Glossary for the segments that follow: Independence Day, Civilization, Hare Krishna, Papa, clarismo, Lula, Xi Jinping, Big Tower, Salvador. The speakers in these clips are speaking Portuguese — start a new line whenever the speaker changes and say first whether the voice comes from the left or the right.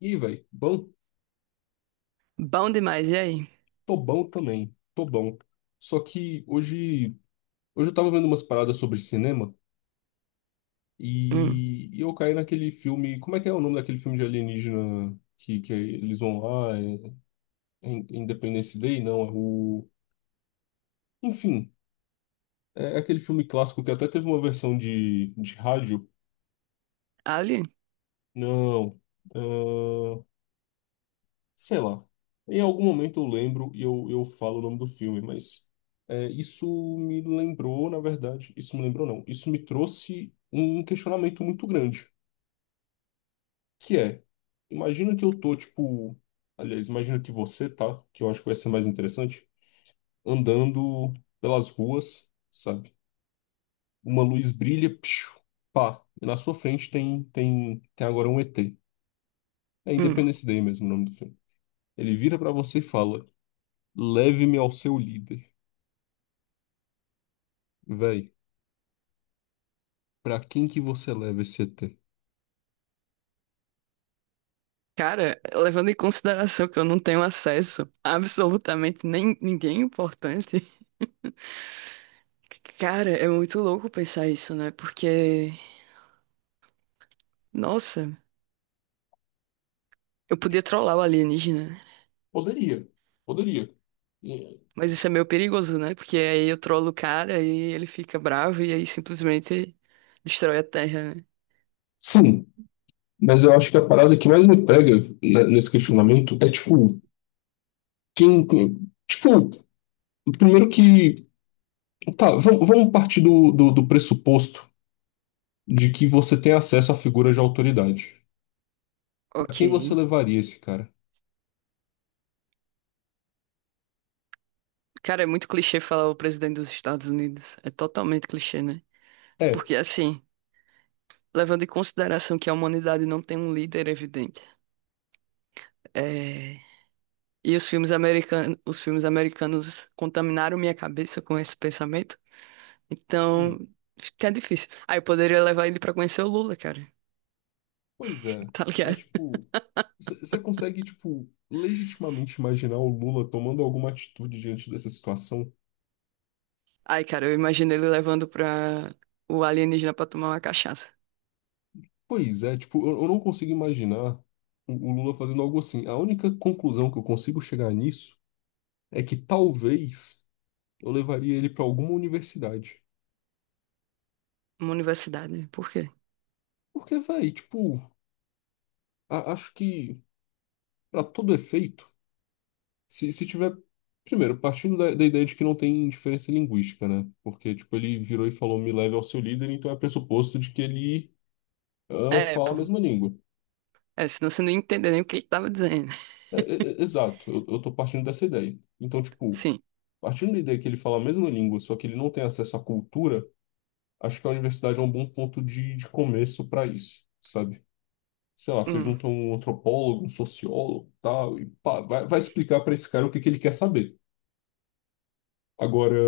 left: Ih, velho, bom,
right: Bom demais, e aí?
left: tô bom também, tô bom. Só que hoje eu tava vendo umas paradas sobre cinema
right: Hum,
left: e eu caí naquele filme. Como é que é o nome daquele filme de alienígena que eles vão lá? É, Independence Day? Não, é o. Enfim, é aquele filme clássico que até teve uma versão de rádio.
right: ali?
left: Não. ah, Sei lá. Em algum momento eu lembro e eu falo o nome do filme, mas isso me lembrou, na verdade, isso me lembrou não, isso me trouxe um questionamento muito grande, que é, imagina que eu tô, tipo, aliás, imagina que você tá, que eu acho que vai ser mais interessante, andando pelas ruas, sabe? Uma luz brilha, psiu, pá, e na sua frente tem agora um ET. É
right: Hum.
left: Independence Day mesmo o nome do filme. Ele vira pra você e fala, leve-me ao seu líder. Véi, pra quem que você leva esse ET?
right: Cara, levando em consideração que eu não tenho acesso a absolutamente nem ninguém importante, cara, é muito louco pensar isso, né? Porque, nossa, eu podia trollar o alienígena, né?
left: Poderia, poderia. E-
right: Mas isso é meio perigoso, né? Porque aí eu trollo o cara e ele fica bravo e aí simplesmente destrói a Terra, né?
left: Sim, mas eu acho que a parada que mais me pega, né, nesse questionamento é tipo, tipo, primeiro que. Tá, vamos partir do pressuposto de que você tem acesso à figura de autoridade. Pra
right: Ok.
left: quem você levaria esse cara?
right: Cara, é muito clichê falar o presidente dos Estados Unidos. É totalmente clichê, né?
left: É.
right: Porque assim, levando em consideração que a humanidade não tem um líder evidente. É, e os filmes americanos contaminaram minha cabeça com esse pensamento. Então, fica difícil. Aí eu poderia levar ele pra conhecer o Lula, cara.
left: Pois é,
right: Tá
left: mas
right: ligado?
left: tipo, você consegue, tipo, legitimamente imaginar o Lula tomando alguma atitude diante dessa situação?
right: Aí, cara, eu imagino ele levando pra o alienígena pra tomar uma cachaça.
left: Pois é, tipo, eu não consigo imaginar o Lula fazendo algo assim. A única conclusão que eu consigo chegar nisso é que talvez eu levaria ele pra alguma universidade.
right: Uma universidade. Por quê?
left: Porque, véi, tipo, acho que pra todo efeito, se tiver. Primeiro, partindo da ideia de que não tem diferença linguística, né? Porque, tipo, ele virou e falou, me leve ao seu líder, então é pressuposto de que ele
right: É,
left: fala a
right: pô.
left: mesma língua.
right: É, senão você não ia entender nem o que ele tava dizendo.
left: É, exato, eu tô partindo dessa ideia. Então, tipo,
right: Sim.
left: partindo da ideia que ele fala a mesma língua, só que ele não tem acesso à cultura, acho que a universidade é um bom ponto de começo para isso, sabe? Sei lá, você
right: Hum.
left: junta um antropólogo, um sociólogo, tal, e pá, vai, vai explicar para esse cara o que que ele quer saber. Agora,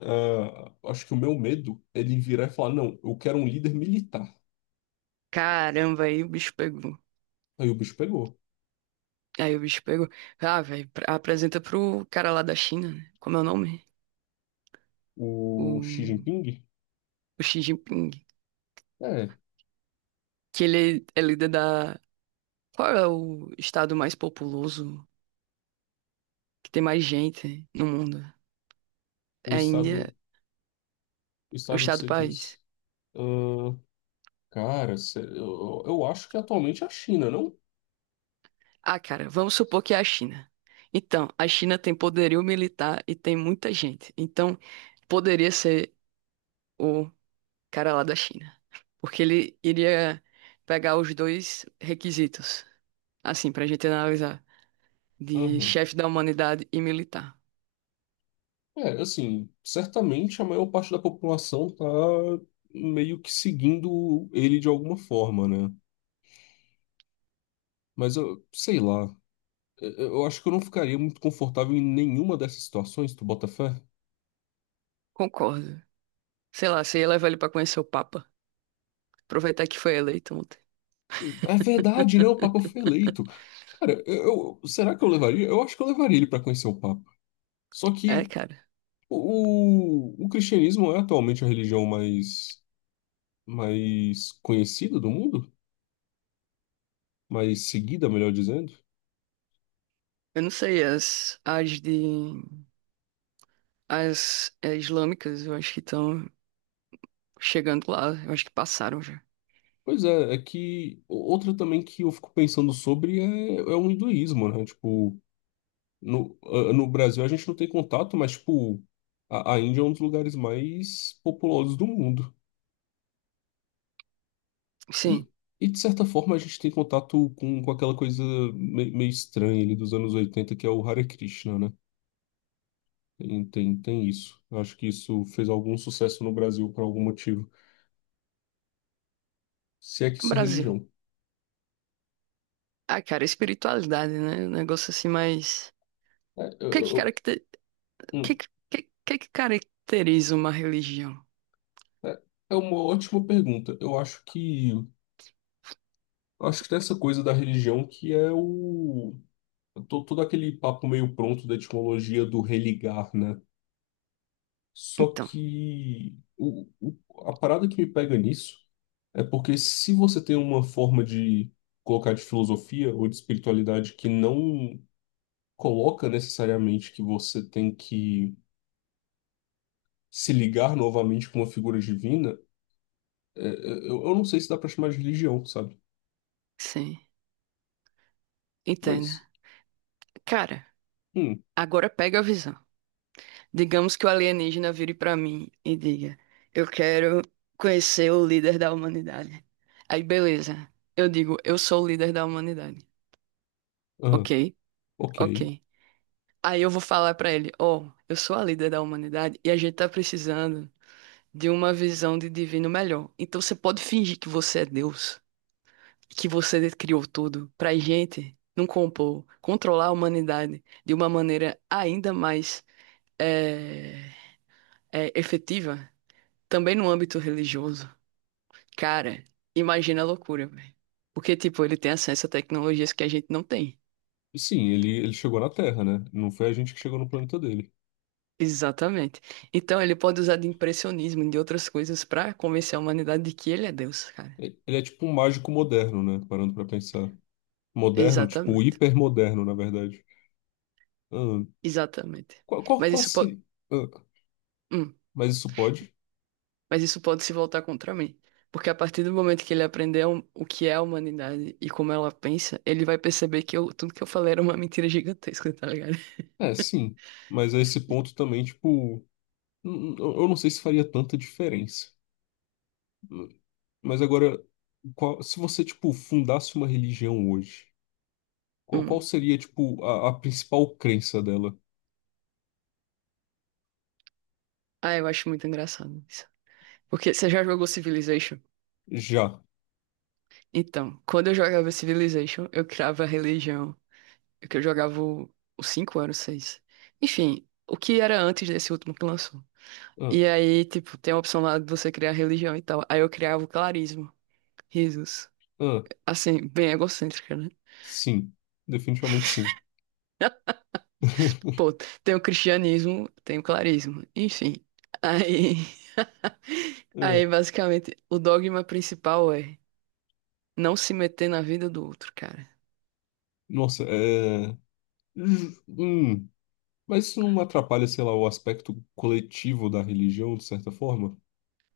left: acho que o meu medo é ele virar e falar, não, eu quero um líder militar.
right: Caramba, aí o bicho pegou.
left: Aí o bicho pegou.
right: Aí o bicho pegou. Ah, velho, apresenta pro cara lá da China, né? Como é o nome? O,
left: O Xi Jinping?
right: o Xi Jinping.
left: É,
right: Que ele é líder da. Qual é o estado mais populoso, que tem mais gente no mundo?
left: o
right: É a Índia,
left: estado, o
right: o
left: estado que
right: estado
left: você
right: país.
left: diz. Ah, cara, eu acho que atualmente é a China, não?
right: Ah, cara, vamos supor que é a China. Então, a China tem poderio militar e tem muita gente. Então, poderia ser o cara lá da China. Porque ele iria pegar os dois requisitos, assim, pra gente analisar, de
left: Aham.
right: chefe da humanidade e militar.
left: É, assim, certamente a maior parte da população tá meio que seguindo ele de alguma forma, né? Mas eu sei lá. Eu eu acho que eu não ficaria muito confortável em nenhuma dessas situações, tu bota fé?
right: Concordo. Sei lá, você ia levar ele pra conhecer o Papa. Aproveitar que foi eleito ontem.
left: É verdade, né? O Papa foi eleito. Cara, será que eu levaria? Eu acho que eu levaria ele para conhecer o Papa. Só
right: É,
left: que
right: cara.
left: o cristianismo é atualmente a religião mais conhecida do mundo? Mais seguida, melhor dizendo.
right: Eu não sei, as de. As é, islâmicas, eu acho que estão chegando lá. Eu acho que passaram já.
left: Pois é, é que outra também que eu fico pensando sobre é o hinduísmo, né? Tipo, no Brasil a gente não tem contato, mas, tipo, a Índia é um dos lugares mais populosos do mundo. E,
right: Sim,
left: e de certa forma, a gente tem contato com aquela coisa meio estranha ali dos anos 80 que é o Hare Krishna, né? Tem isso. Eu acho que isso fez algum sucesso no Brasil por algum motivo. Se é que isso é
right: Brasil.
left: religião.
right: Ah, cara, espiritualidade, né? Um negócio assim mais.
left: É,
right: O que que,
left: eu,
right: caracter... o que,
left: eu-
right: que caracteriza uma religião?
left: É é uma ótima pergunta. Eu acho que tem essa coisa da religião que é o todo aquele papo meio pronto da etimologia do religar, né? Só
right: Então,
left: que a parada que me pega nisso é porque se você tem uma forma de colocar de filosofia ou de espiritualidade que não coloca necessariamente que você tem que se ligar novamente com uma figura divina, eu não sei se dá pra chamar de religião, sabe?
right: sim,
left: Mas
right: entenda. Cara,
left: hum.
right: agora pega a visão. Digamos que o alienígena vire pra mim e diga: eu quero conhecer o líder da humanidade. Aí, beleza. Eu digo: eu sou o líder da humanidade.
left: Ah,
right: Ok,
left: ok.
right: ok. Aí eu vou falar pra ele: ó, eu sou a líder da humanidade e a gente tá precisando de uma visão de divino melhor. Então você pode fingir que você é Deus, que você criou tudo pra gente não compor, controlar a humanidade de uma maneira ainda mais eh, efetiva, também no âmbito religioso. Cara, imagina a loucura, velho. Porque, tipo, ele tem acesso a tecnologias que a gente não tem.
left: Sim, ele chegou na Terra, né? Não foi a gente que chegou no planeta dele.
right: Exatamente. Então ele pode usar de impressionismo, e de outras coisas, pra convencer a humanidade de que ele é Deus, cara.
left: Ele é tipo um mágico moderno, né? Parando pra pensar. Moderno, tipo
right: Exatamente.
left: hipermoderno, na verdade. Ah,
right: Exatamente.
left: qual, qual,
right: Mas
left: qual
right: isso pode.
left: se... ah, mas isso pode?
right: Mas isso pode se voltar contra mim. Porque a partir do momento que ele aprender o que é a humanidade e como ela pensa, ele vai perceber que tudo que eu falei era uma mentira gigantesca, tá ligado?
left: É, sim. Mas a esse ponto também, tipo, eu não sei se faria tanta diferença. Hum. Mas agora, se você, tipo, fundasse uma religião hoje, qual
right: Hum.
left: seria, tipo, a principal crença dela?
right: Ah, eu acho muito engraçado isso. Porque você já jogou Civilization?
left: Já.
right: Então, quando eu jogava Civilization, eu criava a religião. Que eu jogava o- Os 5 anos, 6, enfim, o que era antes desse último que lançou.
left: Ah,
right: E aí, tipo, tem a opção lá de você criar religião e tal. Aí eu criava o clarismo. Risos.
left: ah.
right: Assim, bem egocêntrica, né?
left: Sim, definitivamente sim.
right: Pô, tem o cristianismo, tem o clarismo, enfim. Aí,
left: É,
right: aí basicamente, o dogma principal é não se meter na vida do outro, cara.
left: nossa, é. ju- hum, Mas isso não atrapalha, sei lá, o aspecto coletivo da religião, de certa forma?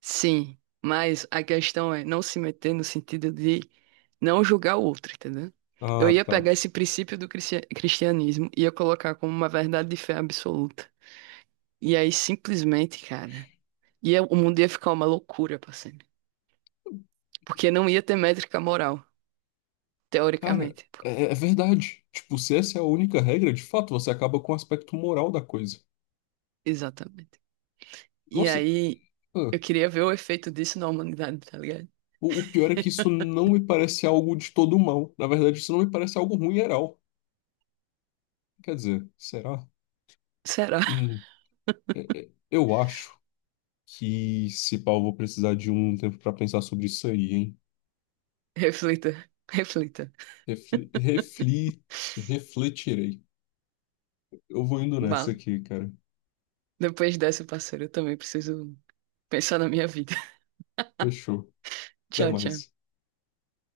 right: Sim, mas a questão é não se meter no sentido de não julgar o outro, entendeu? Eu
left: Ah,
right: ia
left: tá.
right: pegar esse princípio do cristianismo e ia colocar como uma verdade de fé absoluta. E aí, simplesmente, cara, ia, o mundo ia ficar uma loucura, parceiro. Porque não ia ter métrica moral,
left: Cara,
right: teoricamente.
left: é verdade. Tipo, se essa é a única regra, de fato, você acaba com o aspecto moral da coisa.
right: Exatamente. E
left: Nossa,
right: aí,
left: ah,
right: eu queria ver o efeito disso na humanidade, tá ligado?
left: o pior é que isso não me parece algo de todo mal. Na verdade, isso não me parece algo ruim geral. Quer dizer, será?
right: Será?
left: Hum, é, eu acho. Que se pau, eu vou precisar de um tempo para pensar sobre isso aí, hein?
right: Reflita, reflita.
left: Refli, refli, Refletirei. Eu vou indo nessa
right: Mal.
left: aqui, cara.
right: Depois dessa, parceiro, eu também preciso pensar na minha vida.
left: Fechou. Até
right: Tchau,
left: mais.
right: tchau.